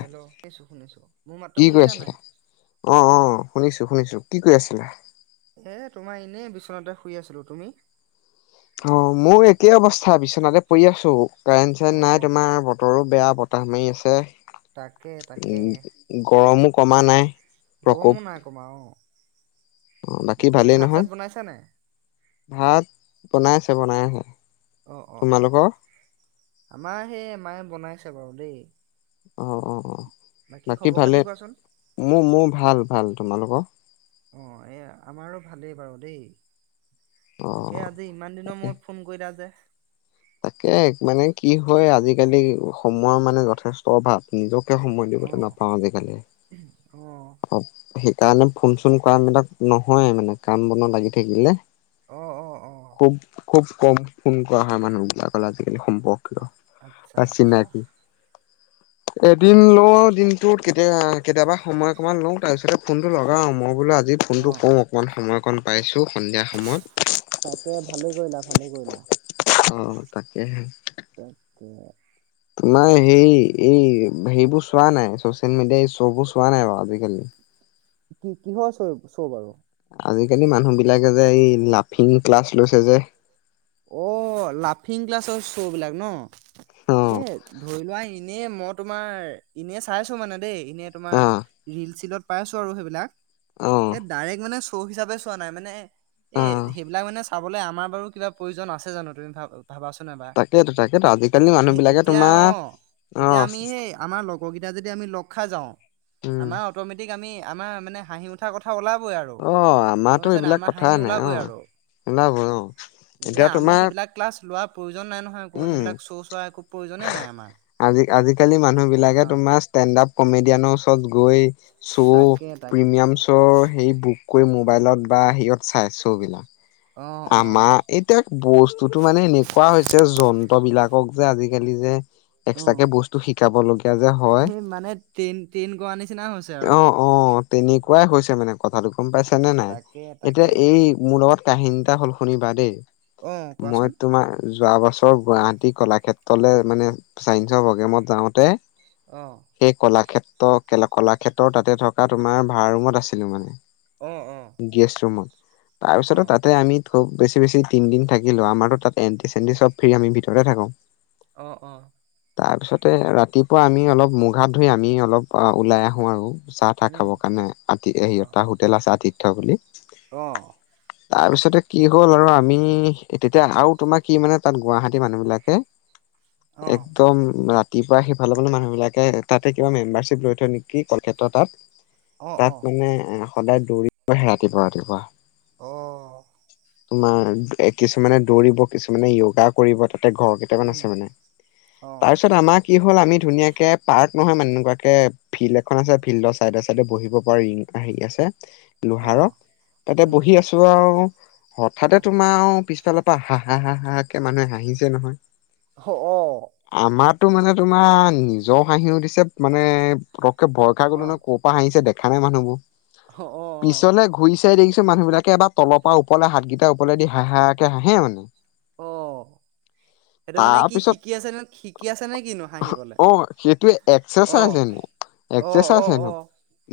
Hello শুনিছো শুনিছো। মোৰ মাতটো কি কৰি শুনিছা আছিলা নাই অ' অ' শুনিছো শুনিছো কি কৰি আছিলা? এ তোমাৰ এনেই বিচনাতে শুই আছিলো তুমি? অ' মোৰ একেই অৱস্থা বিচনাতে পৰি আছো কাৰেণ্ট অ -চাৰেণ্ট নাই তোমাৰ বতৰো বেয়া বতৰ তাহ মাৰি আছে তাকে উ তাকে গৰমো কমা নাই। প্ৰকোপ গমও নাই কমা অ'। অ' বাকী ভালেই ভাত চাত নহয়, বনাইছা নাই ভাত বনাই আছে বনাই আহে অ' অ' অ' আমাৰ সেই মায়ে বনাইছে বাৰু দেই অঁ' অ' বাকী খবৰ খাতি ভালে, কোৱাচোন মোৰ মোৰ ভাল ভাল তোমালোকৰ? অঁ' এই আমাৰো ভালেই বাৰু দেই। তাকে অ', আজি ইমান দিনৰ তাকে। মূৰত ফোন কৰিলা যে তাকে মানে কি হয় আজিকালি সময়ৰ মানে যথেষ্ট অভাৱ নিজক সময় অ দিবলৈ নাপাওঁ আজিকালি। অ' সেইকাৰণে ফোন- চোন কৰামেলাত নহয় মানে কাম বন লাগি থাকিলে। অ অ অ খুব খুব কম ফোন কৰা হয়। মানুহবিলাকলে আজিকালি সম্ভৱ। আচ্ছা বা আচ্ছা চিনাকি। এদিননো দিনটোত কেতিয়া কেতিয়াবা সময় অকণমান লওঁ, তাৰপিছতে ফোনটো লগাওঁ, মই বোলো আজি অ ফোনটো কওঁ। অকণমান সময় অকণ পাইছোঁ। তাকে ভালেই কৰিলা, ভালে কৰিলা। অ' তাকেহে তাকে তোমাৰ সেই এই সেইবোৰ চোৱা নাই চচিয়েল মেডিয়াই শ্ববোৰ চোৱা নাই বাৰু আজিকালি। কি কিহৰ চৰু বাৰু আজিকালি মানুহ বিলাকে যে এই লাফিং ক্লাছ লৈছে যে অ' লাফিং ক্লাছৰ চ' বিলাক ন অ এ ধৰি লোৱা এনেই মই তোমাৰ এনে চাইছো মানে দেই এনেই তোমাৰ অ ৰিল- চিলত পাই আছো আৰু সেইবিলাক অ এই ডাইৰেক্ট মানে শ্ব' হিচাপে চোৱা নাই মানে এ অ। সেইবিলাক মানে চাবলৈ আমাৰ বাৰু কিবা প্ৰয়োজন আছে জানো তুমি ভাব তাকেইতো তাকে ত সেই এতিয়া অ' এতিয়া অ' আমি সেই আমাৰ লগৰ কেইটা যদি আমি লগ খাজাও উম আমাৰ অটমেটিক আমি আমাৰ মানে হাঁহি উঠাৰ কথা ওলাব অ' আমাৰতো এইবিলাক কথা নাই ওলাবই অ' আৰু ওলাব অ' এতিয়া আমি সেইবিলাক ক্লাছলোঁৱা প্ৰোয়োজন নাই নাই নহয় একো উম সেইবিলাক চ' চোৱাৰ প্ৰয়োজন এ নাই আজি আজিকালি মানুহ বিলাকে আমাৰ অ' তোমাৰ ষ্টেণ্ড আপ কমেডিয়ানৰ ওচৰত গৈ শ্ব' তাকে তাকে। প্ৰিমিয়াম শ্ব'ৰ সেই বুক। কৰি মোবাইলত বা হেয়ত চাই মবাইলত। অ', অ', আমাৰ এতিয়া বস্তুতো মানে এনেকুৱা হৈছে যন্ত্ৰ বিলাকক যে আজিকালি। যে। অ' এক্সট্ৰাকে বস্তু শিকাব লগীয়া যে হয় সেই মানে ট্ৰেইন ট্ৰেইন কৰোৱা নিচিনা হৈছে আৰু। অ', অ' তেনেকুৱাই হৈছে মানে। কথাটো গ'ম পাইছে নে নাই। তাকে এতিয়া তাকে। এই মোৰ লগত কাহিনী এটা হ'ল শুনিবা দেই। অ', মই কোৱাচোন তোমাৰ যোৱাবাট ওচৰৰ গুৱাহাটী কলাক্ষেত্ৰলে মানে চাইন্সৰ প্ৰগ্ৰেমত যাওঁতে। অ', সেই কলাক্ষেত্ৰ কলাক্ষেত্ৰৰ তাতে থকা তোমাৰ ভাড়া ৰুমত আছিলো মানে। অ', অ', গেছ ৰুমত। তাৰপিছতো অ', তাতে আমি। ব বেছি বেছি তিন দিন থাকিলো। আমাৰো তাত এণ্টি চেণ্টি চ'ব ফ্ৰী আমি ভিতৰতে থাকো। অ' অ'। তাৰপিছতে ৰাতিপুৱা আমি অলপ মুখ হাত ধুই আমি অলপ ওলাই আহোঁ আৰু। চাহ তাহ উম। খাবৰ কাৰণে আতি হোটেল আছে আতিথ্য বুলি। আহ। তাৰপিছতে। কি হ'ল আৰু আমি তেতিয়া আৰু তোমাৰ কি মানে তাত গুৱাহাটী মানুহ বিলাকে। অ', একদম ৰা। ৰাতিপুৱা সিফালৰ ফালে মানুহবিলাকে তাতে কিবা মেম্বাৰশিপ লৈ থয় নেকি কলক্ষেত্ৰ তাত। অ', অ', তাত মানে এ সদায় দৌৰিব আহে ৰাতিপুৱা ৰাতিপুৱা। অ'। তোমাৰ কিছুমানে দৌৰিব কিছুমানে য়োগা কৰিব। তাতে ঘৰ কেইটামান উম, আছে মানে অ', তাৰপিছত আমাক। কি হ'ল আমি ধুনীয়াকে পাৰ্ক নহয় মানে এনেকুৱাকে ফিল্ড এখন আছে ফিল্ডৰ চাইডে চাইডে বহিব পাৰি। আহি আছে। লোহাৰ অ', তাতে উম, বহি আছো আৰু হঠাৎ অ', তোমাৰ পিছফালে। হা হা হা হাঁ কে মানুহে হাঁহিছে নহয়। অ', অ', আমাৰো মানে তোমাৰ নিজৰ হাঁহি উঠছে মানে ভৰ খাই গলো ন' অ', ক'ৰ পৰা হাঁহিছে দেখা নাই মানুহোৰ অ', পিছলে ঘূৰি চাই দেখি মানুহ বিলাকে এাৰ তলৰ পৰাওৰলে হাতগেইটা ওৰলেদি হহাকে হাঁহে মানে। অঁ। সেইটো মানে কি তাৰপিছত শিকি আছে ন' শিকি আছে নে কিনো হাঁহিবলে অ' অ'। অ', একাৰচাইজ অ', হেনো অ',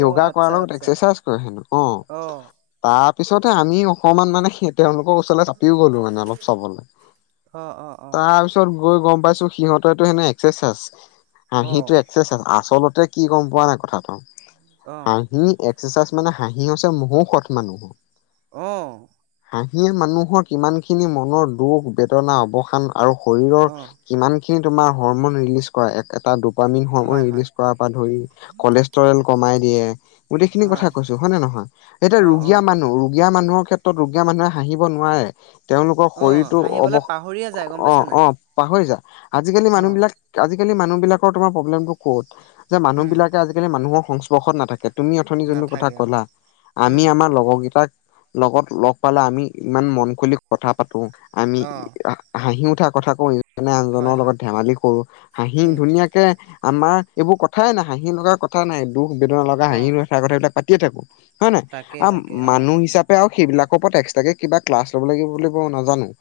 অ', য়োগা কৰাৰ আচ্ছা লগত আচ্ছা এক্সাৰচাইজ কৰে হেনো অ' তাত পিছতে আমি অকণমান মানে সে তেওঁলোকৰ ওচৰলৈ চাপিও গ'লো মানে অলপ চাবলৈ অ', অ', অ', তাৰপিছত গৈ গম পাইছোঁ সিহতেটো এক্সেচাজ হাঁহি টো অ', এক্সেচাজ আচলতে কি গম পোৱা নাই কথাটো অ', হাঁহি একাই মানে হাঁহি আছে মহৌ সৎ মানুহ। আহ। হিয়ে মানুহৰ কিমান খিনি মনৰ দুখ বেদনা অৱসান আৰু শৰীৰৰ অ', কিমান খিনি তোমাৰ হৰমন ৰিলিজ কৰা এটা দু দুমিন সমহ হয়, হয়, ৰিলিজ কৰ পৰা ধৰি কলেষ্টৰেল কমাই দিয়ে। গোটেইখিনি হয়, কথা কৈছো হয় নহয় এতিয়া অ', ৰুগীয়া অ', মানুহ ৰুগীয়া মানুহৰ ক্ষ্ৰত গীয়া মানুহে হাঁহিব নোৱাৰে। তেওঁলোকৰ অ', শৰীৰটো অৱ হাঁহিবলৈ পাহৰিয়ে যায় গম পাইছা অ' নাই অ' পাহৰি যা আজিকালি মানুহ অ', বিলাক আজি আজিকালি মানুহ বিলাকৰ তোমাৰ প্ৰ্লেম ক'ত যে উম, মানুবিলাকে আজিকালি মানুহ সংস্পৰ্শ নাথাকে। তুমি অথনি জননৰ কথা নাথাকে অ', ক'লা উম, আমি আমাৰ লগৰকেইটাক লগত লগ পালে আমি ইমান মন খুলি কথা পাতো আমি অ', হাঁহি উঠা কথা কওঁ। এজনে আনজনৰ হয়, লগত হয়, ধেমালি কৰো হাঁহি উম, ধুনীয়াকে আমাৰ এইবোৰ কথাই নাই হাঁহি লগাৰ কথা নাই দুখ বেদনা লগা হাঁহি অ', লগ চাই কথা এইাবিলাক পাতিয়ে থাকো। হয় নাই তাকে, আ তাকে অ', মানুহ হিচাপে আৰু সেইবিলাক ওপৰত এক্সট্ৰাক কে কিবা ক্লাছ ল'ব লাগিব বুলিব নাজানো।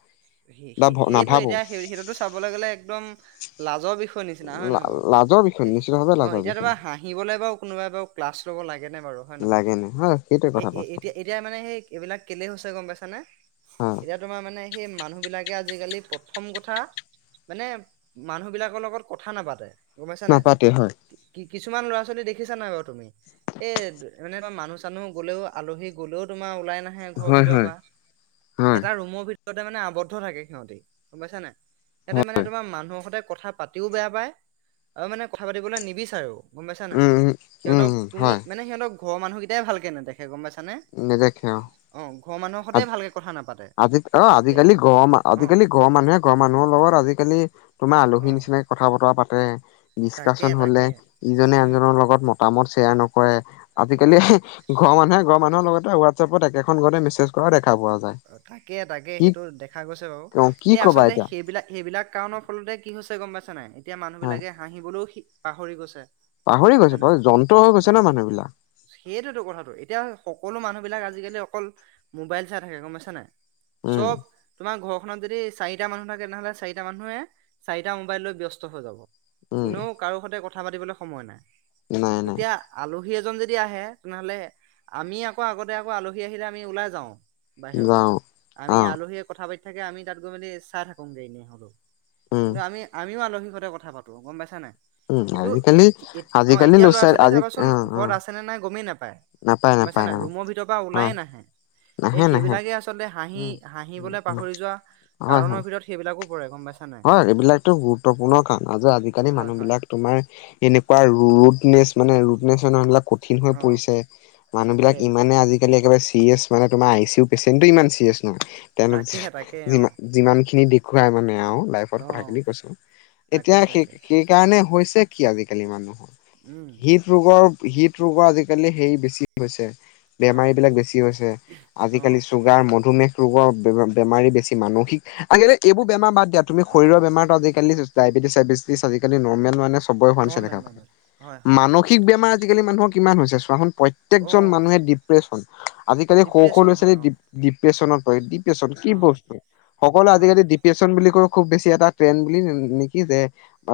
বা সে সেইয়টো নাভাবো এতিয়া সেই সেইটোতো চাবলৈ গলে একদম লাজৰ বিষয় নিচিনা হয় নে নহয় বাৰু। লাজৰ বিষয় নিশ্চিত ভাৱে অ' লাজৰ এতিয়া তোমা বিষয় হাঁহিবলে বাৰু কোনোবাই বাৰু ক্লাছ লব লাগেনে বাৰু হয় নহয়। লাগে নে হয় সেইটোৱে এ কথা এ পাত এতিয়া এতিয়া মানে সেই এইবিলাক কেলে হৈছে গম পাইছানে হয় এতিয়া তোমাৰ মানে সেই মানুহ বিলাকে আজিকালি প্ৰথম কথা মানে মানুহ বিলাকৰ লগত কথা নাপাতে। গমাইছা নাই নাপাতে হয় কি কিছুমান ল'ৰা ছোৱালী দেখি দেখিছা নাই বাৰু তুমি এই এনে মানুহ চানুহ গ'লেও আলহী গ'লেও তোমাৰ ওলাই নাহে ঘৰৰ হয় ভিতৰত হয় বা হয় এটা ৰুমৰ ভিতৰতে মানে আৱদ্ধ থাকে সিহতে গম পাইছানে নাই। সিহঁতে মানে তোমাৰ মানুহৰ সতে কথা পাতিও বেয়া পায় আৰু মানে কথা পাতিবলৈ নিবিচাৰেও। গম পাইছা নে উম উম সিহতক উম তুমি হয় মানে সিহঁত ঘৰৰ মানুহকটাই ভাল কে নেদেখে গম পাইছ নে অ' ঘৰৰ মানুহৰ সতে ভালকে কথা নাপাতে। আজি অ' দেই আজিকালি ঘৰৰ অ ঘৰৰ মানুহে ঘ়ৰ মানুহৰ লগত আজিকালি তোমাৰ অ আলহীৰ নিচিনাকে কথা বতৰা পাতে। তাকে ডিচকাশচন হলে তাকে ইজনে উম আনজনৰ লগত মতামত শ্বেয়াৰ নকৰে অ আজিকালি ঘৰৰ মানুহে ঘৰ মানুহ লগতে হোৱাটছএপত একেখন ঘৰতে মেছেজ কৰাও দেখা পোৱা যায়। তাকে তাকে কি সেইটো দেখা গৈছে বাৰু কি এই কবা আচলতে এতিয়া সেইবিলাক সেইবিলাক কাৰণৰ ফলতে কি হৈছে গম পাইছা নাই এতিয়া মানুহ বিলাকে হাঁহিবলৈও পাহৰি গৈছে। গম পাহৰি পাইছা গৈছে নে নাই বাৰু যন্ত্ৰ হৈ গৈছে অ' ন মানুহ বিলাক সেইটোতো কথাটো এতিয়া সকলো মানুহ বিলাক আজিকালি অকল মোবাইল চাই থাকে গম পাইছ নে নাই উম চব তোমাৰ ঘৰ খনত যদি চাৰিটা মানুহ থাকে তেনেহলে চাৰিটা মানুহে চাৰিটা মোবাইল লৈ ব্যস্ত হৈ যাব। উম কোনেও কাৰো সৈতে কথা পাতিবলৈ সময় নাই নাই নাই এতিয়া আলহী এজন যদি আহে তেনেহলে আমি আকৌ আগতে আকৌ আলহী আহিলে আমি ওলাই যাওঁ বাহিৰলৈ যাওঁ আমি অ আলহীয়ে কথা পাতি থাকে আমি তাত গৈ মেলি চাই থাকোঁ গৈ এনে হলেও। উম কিন্তু আমি আমিও আলহীৰ সতে কথা পাতো গম পাইছা নে নাই। উম কিন্তু আজিকালি এতি অ' আজিকালি এতিয়া ল'ৰা ছোৱালী আজি চাবাচোন অ অ ঘৰত আছে নে নাই গমেই নাপায়। নাপায় গম পাইছা নাপায় নাই অ ৰুমৰ ভিতৰৰ পৰা অ ওলায়ে নাহে। এই নাহে নাহে সেইবিলাকে আচলতে হাঁহি উম উম হাঁহিবলৈ উম পাহৰি যোৱা হয় কাৰণৰ হয় ভিতৰত সেইবিলাক হয়, এইবিলাকতো গুৰুত্বপূৰ্ণ কাৰণ যে আজিকালি হয় হয় মানুহবিলাক তোমাৰ এনেকুৱা ৰুদনেছ মানে ৰুদনেছ হৈ মানুহবিলাক কঠিন হৈ অ পৰিছে। মানুহবিলাক তাকে ইমানে আজিকালি একেবাৰে চিৰিয়েচ মানে তোমাৰ আই চি ইউ পেচেন্টটো ইমান চিৰিয়াছ নহয়। তেওঁলোকি তাকেহে তাকে অ যিমান-যিমানখিনি ঘূৰাই মানে আৰু লাইফত অ কথাখিনি কৈছোঁ। এতিয়া তাকে সেই তাকে সেইকাৰণে হৈছে কি আজিকালি মানুহৰ উম হৃদ ৰোগৰ হৃদ ৰোগৰ আজিকালি হেৰি বেছি হৈছে। হয় বেমাৰীবিলাক বেছি হৈছে অ আজিকালি চুগাৰ মধুমেহ ৰোগৰ বেমাৰী বেছি মানসিক আজিকালি এইবোৰ বেমাৰ বাদ দিয়া। অ শৰীৰৰ বেমাৰতটো আজিকালি ডায়বেটিছি চায়েবেটিছ আজিকালি নৰ্মেল মানে চবৰে হোৱা দেখা নৰ্মেল পোৱা যায়। নৰ্মেল হয় হয় মানসিক বেমাৰ আজিকালি মানুহৰ কিমান হৈছে চোৱাচোন! অ প্ৰত্যেকজন মানুহে ডিপ্ৰেশ্যন আজিকালি সৰু সৰু ডিপ্ৰেশ্যন ল'ৰা হয় ছোৱালী অ ডি-ডিপ্ৰেচনত কি অ বস্তু? সকলোৱে হয় আজিকালি ডিপ্ৰেছন বুলি ক খুব বেছি এটা ট্ৰেনদ বুলি নেকি যে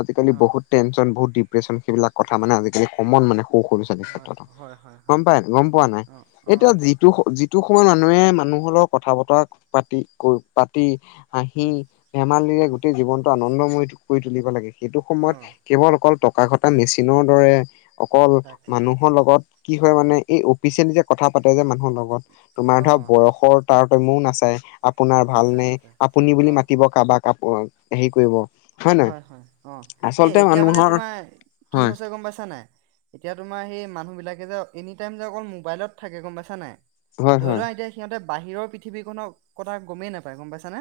আজিকালি অ বহুত টেনচন বহুত দি ডিপ্ৰেছন সেইবিলাক কথা মানে আজিকালি কমন মানে সৰু সৰু ল'ৰা ছোৱালী হয় ক্ষেত্ৰত। হয় হয় গম হয় পাই গম পোৱা নাই, অ অ এতিয়া যিটো যিটো সময়ত মানে মানুহে মানুহৰ লগৰ কথা বতৰা পাতি কৈ পাতি হাঁহি উম ধেমালিৰে উম গোটেই জীৱনটো আনন্দময় কৰি তুলিব লাগে। সেইটো অ সময়ত কেৱল অকল টক টকা ঘটা মেচিনৰ দৰে অকল তাকে মানুহৰ তাকে লগত কি মানে এই অফিচিয়েলি যে কথা পাতে যে মানুহৰ লগত তোমাৰ অ ধৰা বয়সৰ তাৰ তম্যয়ো নাচায়। আপোনাৰ ভাল নাচায় নে নাচায় আপুনি বুলি অ মাতিব। আপোনাৰ হেৰি কৰিব। হয়, হয় অ' এই আচলতে এতিয়া মানে মানুহৰ তোমাৰ কি হয় হৈছে গম পাইছা নাই? এতিয়া তোমাৰ সেই মানুহবিলাকে যে এনি টাইম যে অকল মোবাইলত থাকে গম পাইছা নাই। হয় ধৰি হয় লোৱা এতিয়া সিহঁতে বাহিৰৰ পৃথিৱীখননৰ কথা গমেই নাপায় গম পাইছানে?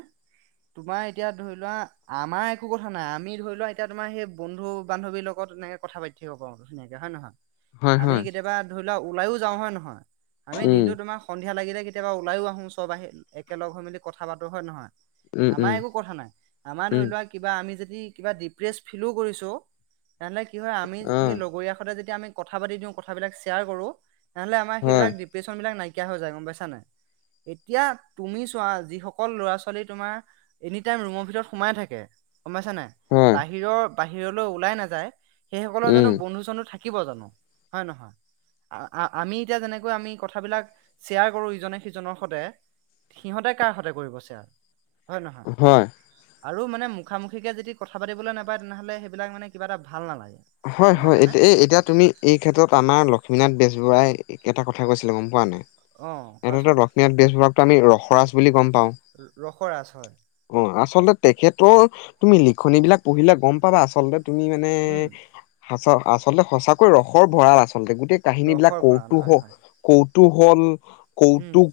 তোমাৰ এতিয়া ধৰি লোৱা আমাৰ একো কথা নাই আমি ধৰি লোৱা এতিয়া তোমাৰ সেই বন্ধু বান্ধৱীৰ লগত এনেকে কথা পাতি থাকিব পাৰো ধুনীয়াকে হয় নহয়? হয় আমি হয় কেতিয়াবা ধৰি লোৱা ওলাইও যাওঁ হয় নহয়। আমি উম দিনটো তোমাৰ সন সন্ধিয়া লাগিলে কেতিয়াবা ওলাইো আহো চব আহি একেলগ হৈ মেলি কথা পাতো হয় নহয়? উম আমাৰ উম একো কথা নাই। আমাৰ উম ধৰি লোৱা কিবা আমি যদি কিবা দিপ্ৰেচ ফিলো কৰিছো তেনেহ'লে কি হয় আমি অ সেই লগৰীয়া সৈতে যদি আমি কথা পাতি দিওঁ কথাবিলাক শ্বয়াৰ কৰো। তেনেহ'লে আমাৰ হয়, সেইবিলাক ডিপ্ৰেচনবিলাক নাই কিয়া হৈ যায় গম পাইছানে নাই? এতিয়া তুমি চোৱা যিসকল ল'ৰা ছোৱালী তোমাৰ এনি টাইম ৰুমৰ ভিতৰত সোমাই থাকে। গম পাইছানে নাই হয়, বাহিৰৰ বাহিৰলৈ ওলাই নাযায় সেইসকলৰ উম, জানো বন্ধু চন্ধু থাকে। থাকিব জানো? হয়নে নহয়! আমি এতিয়া যেনেকৈ আমি কথাবিলাক শ্বেয়াৰ কৰো ইজনে সিজনৰ সৈতে। সিহঁতে কাৰ সৈতে কৰিব ছেয়াৰ হয়নে নহয় হয়। আৰু মানে মুখামুখিকৈ যদি কথা পাতিলৈ নাপায় তেনেহ'লে সেইবিলাক মানে কিবা নালাগে। হয়, গম হয় পাইছানে এতিয়া এই এতিয়া তুমি এই ক্ষেত্ৰত আমাৰ লক্ষ্মীনাথ বেজবৰুৱাই এটা কথা কৈছিলে মন পোৱা নাই? অ এনেতো কোৱাচোন লক্ষ্মীনাথ বেজবৰুৱাকতো আমি ৰসৰাজ বুলি গম পাওঁ। ৰসৰাজ হয় অ', আচলতে তেখেতৰ তুমি লিখনীবিলাক পঢ়িলে গম পাবা আচলতে তুমি মানে উম আচলতে সঁচাকৈ ৰসৰ ভঁৰাল আচলতে। গোটেই কাহিনীবিলাক ৰসৰ ভঁৰাল হয় কৌতুহক হয় কৌত তুহল উম কৌতুক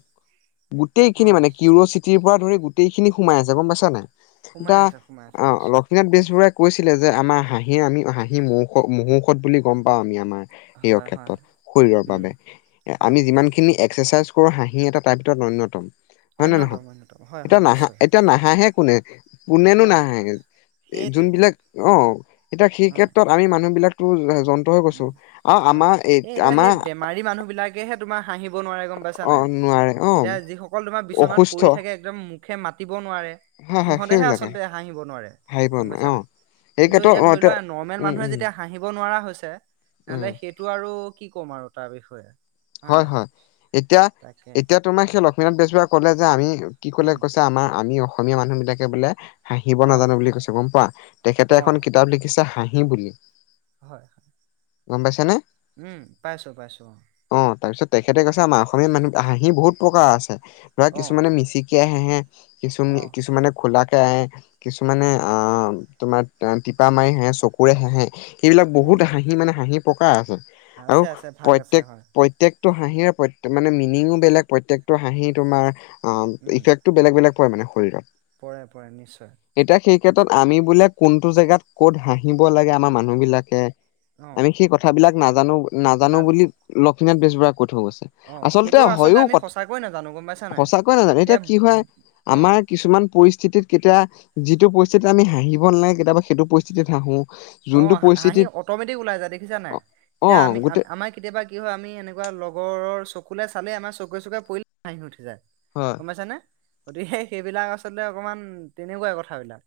অ গোটেইখিনি মানে কিৰিইউচিটিৰ পৰা ধৰি গোটেইখিনি সোমাই আছে গম পাইছা নাই! সোমাই এতিয়া আছে সোমাই আছে আহ নিশ্চয় লক্ষ্মীনাথ বেজবৰুৱাই কৈছিলে যে আমাৰ হাঁহি আমি হাঁহি মহৌষ-মহৌষধ বুলি গম পাওঁ আমি আমাৰ। সেই হয় হয় ক্ষেত্ৰত শৰীৰৰ উম বাবে। অ আমি যিমানখিনি এক কৰো হাঁহি এটা তাৰ ভিতৰত অন্যয়তম হয় নহয় অন্যতম নহয় অন্যতম হয় এতিয়া হয় নাহা নিশ্চয় এতিয়া নাহে কোনে পোনেনো অ নাহে সেইটোৱে যোনবিলাক অ এতিয়া সেই অ ক্ষেত্ৰ মানুহ বিলাক টো উম, অ' এই এতিয়া আমাৰ সেই বেমাৰী মানুহ বিলাকেহে তোমাৰ হাঁহিব নোৱাৰে গম পাইছা অ নাই। নোৱাৰে অ এতিয়া যিসকল তোমাৰ বিচনাত অসুস্থ পৰি থাকে একদম দ নোৱাৰে হয় হয় সিহঁতেহে সেইবিলাকে আচলতে হাঁহিব নোৱাৰে ভাবিব গম নোৱাৰে পাইছা অ নে। এই কিন্তু ক্ষেত্ৰত এতিয়া অ ধৰি লোৱা নৰ্মেল উম মানুহে উম যেতিয়া হাঁহিব নোৱাৰা হৈছে। ন'হলে উম সেইটো আৰু কি ক'ম আৰু তাৰ বিষয়ে। হয়, হয় এতিয়া তাকে এতিয়া তোমাৰ সেই লক্ষ্মীনাথ বেজবৰুৱাই ক'লে যে আমি কি কলে উম কৈছে আমাৰ আমি অসমীয়া মানুহ বিলাকে বোলে হাঁহিব অ নাজানো বুলি কৈছে গম পোৱা তেখেতে অ এখন কিতাপ লিখিছে হাঁহি বুলি। হয়। গম পাইছ নে? উম, পাইছো পাইছো অ'। অ' তাৰপিছত তেখেতে কৈছে আমাৰ অসমীয়া মানুহ হাঁহি বহুত প্ৰকাৰ আছে ধৰা অ কিছুমানে মিচিক কে আহে কিছুমান অ অ কিছুমানে খোলা ক আহে হয় কিছুমানে হয় অ, তোমাৰ টিপা মাৰি হাঁহে চকুৰে হাঁহে সেইবিলাক উম বহুত হাঁহি মানে হাঁহি প্ৰকাৰ আছে। আছে আছে ভাগ আছে হয়। প্ৰকটো হাঁহিৰ মানে মিনিং বেলেগ প্ৰত্যকটো হাঁহি তোমাৰ উম ইফেক্ বেলেগ বেলেগ পই মানে শৰীৰত। পৰে পৰে নিশ্চয়। টত আমি বোলে কোনটো জেগাত ক'ত হাঁহিব লাগে আমাৰ মানুহ বিলাকে অ আমি সেই কথাবলাক নাজানো নাজানো না বুলি লক্ষ্মীনাথ বেজবৰুৱা কৈ থই গৈছে, অ আচলতে সেইটো হয়ও আমি কথা সঁচাকৈ নাজানো গম পাইছা নাই সঁচাকৈয়ে নাজানে এতিয়া কি হয় অ আমাৰ কিছুমান পৰিস্থিতিত কেতিয়া যিটো পৰিস্থিতি আমি হাঁহিব নালাগে কেতিয়াবা সেইটো পৰিস্থিতিত হাঁহো। অ, যোনটো হাঁহি পৰিস্থিতিত অটমেটিক ওলাই যায় দেখিছা নাই অ এতিয়া আমি গোটেই আমাৰ কেতিয়াবা কি হয় আমি তেনেকুৱা লগৰৰ চকুলে চালে আমাৰ চকুৰে চকে পৰিলে হাঁহি উঠি যায় হয় গম পাইছ নে। গতিকে সেইবিলাক আচলতে অকমান তেনেকুৱাই কথাবিলাক।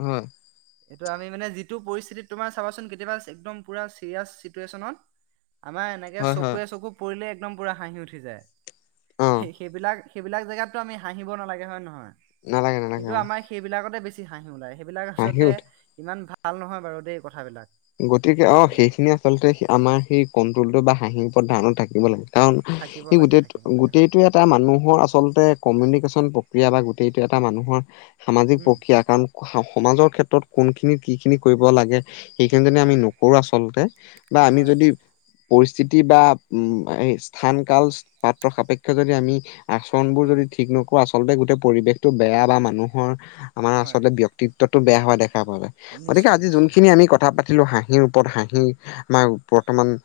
উম। এইটো আমি মানে যিটো পৰিস্থিতিত তোমাৰ চাবাচোন কেতিয়াবা একদম পুৰা চিৰিয়াছ চিটুৱেশ্যনত আমাৰ এনেকে হয় হয় চকুৱে চকু পৰিলে একদম পুৰা হাঁহি উঠি যায় অ সেইবিলাক সেইবিলাক জেগাততো আমি হাঁহিব নালাগে হয় নহয় নালাগে নালাগে কিন্তু অ আমাৰ সেইবিলাকতে বেছি হাঁহি ওলায়। এই বিলাক হাঁহি আচলতে উঠে ইমান ভাল নহয় বাৰু দেই কথাবিলাক। গতিকে অ, সেইবিলাক সেইখিনি আচলতে আমাৰ সেই কণ্ট্ৰলটো বা হাঁহিৰ ওপৰত ধানত থাকিব লাগে। কাৰণ থাকিব লাগে গোটেই থাকিব লাগে হয়। গোটেইটোৱে এটা মানুহৰ আচলতে কমিউনিকেশ্যন প্ৰক্ৰিয়া বা গোটেইটো এটা মানুহৰ সামাজিক উম প্ৰক্ৰিয়া কাৰণ সমাজৰ ক্ষেত্ৰত কোন খিনি কি খিনি কৰিব লাগে সেইখিনি যনে হয় আমি হয় নকৰো আচলতে বা আমি হয় যদি পৰিস্থিতি বা উ স্থান কাল পাত্ৰ সাপেক্ষে যদি আমি আচৰনবোৰ অ যদি ঠিক নকৰো আচলতে গোটেই পৰিৱেশতটো বেয়া বা মানুহৰ আমাৰ হয় আচলতে ব্ক্তিত্বতটো বেয়া হোৱা দেখা পায় গতিকে নিশ্চয় আজি নিশ্চয়। যোনখিনি আমি কথা কথা পাতিলো হাঁহিৰ ওপৰত হাঁহি আমাৰ বৰ্তমান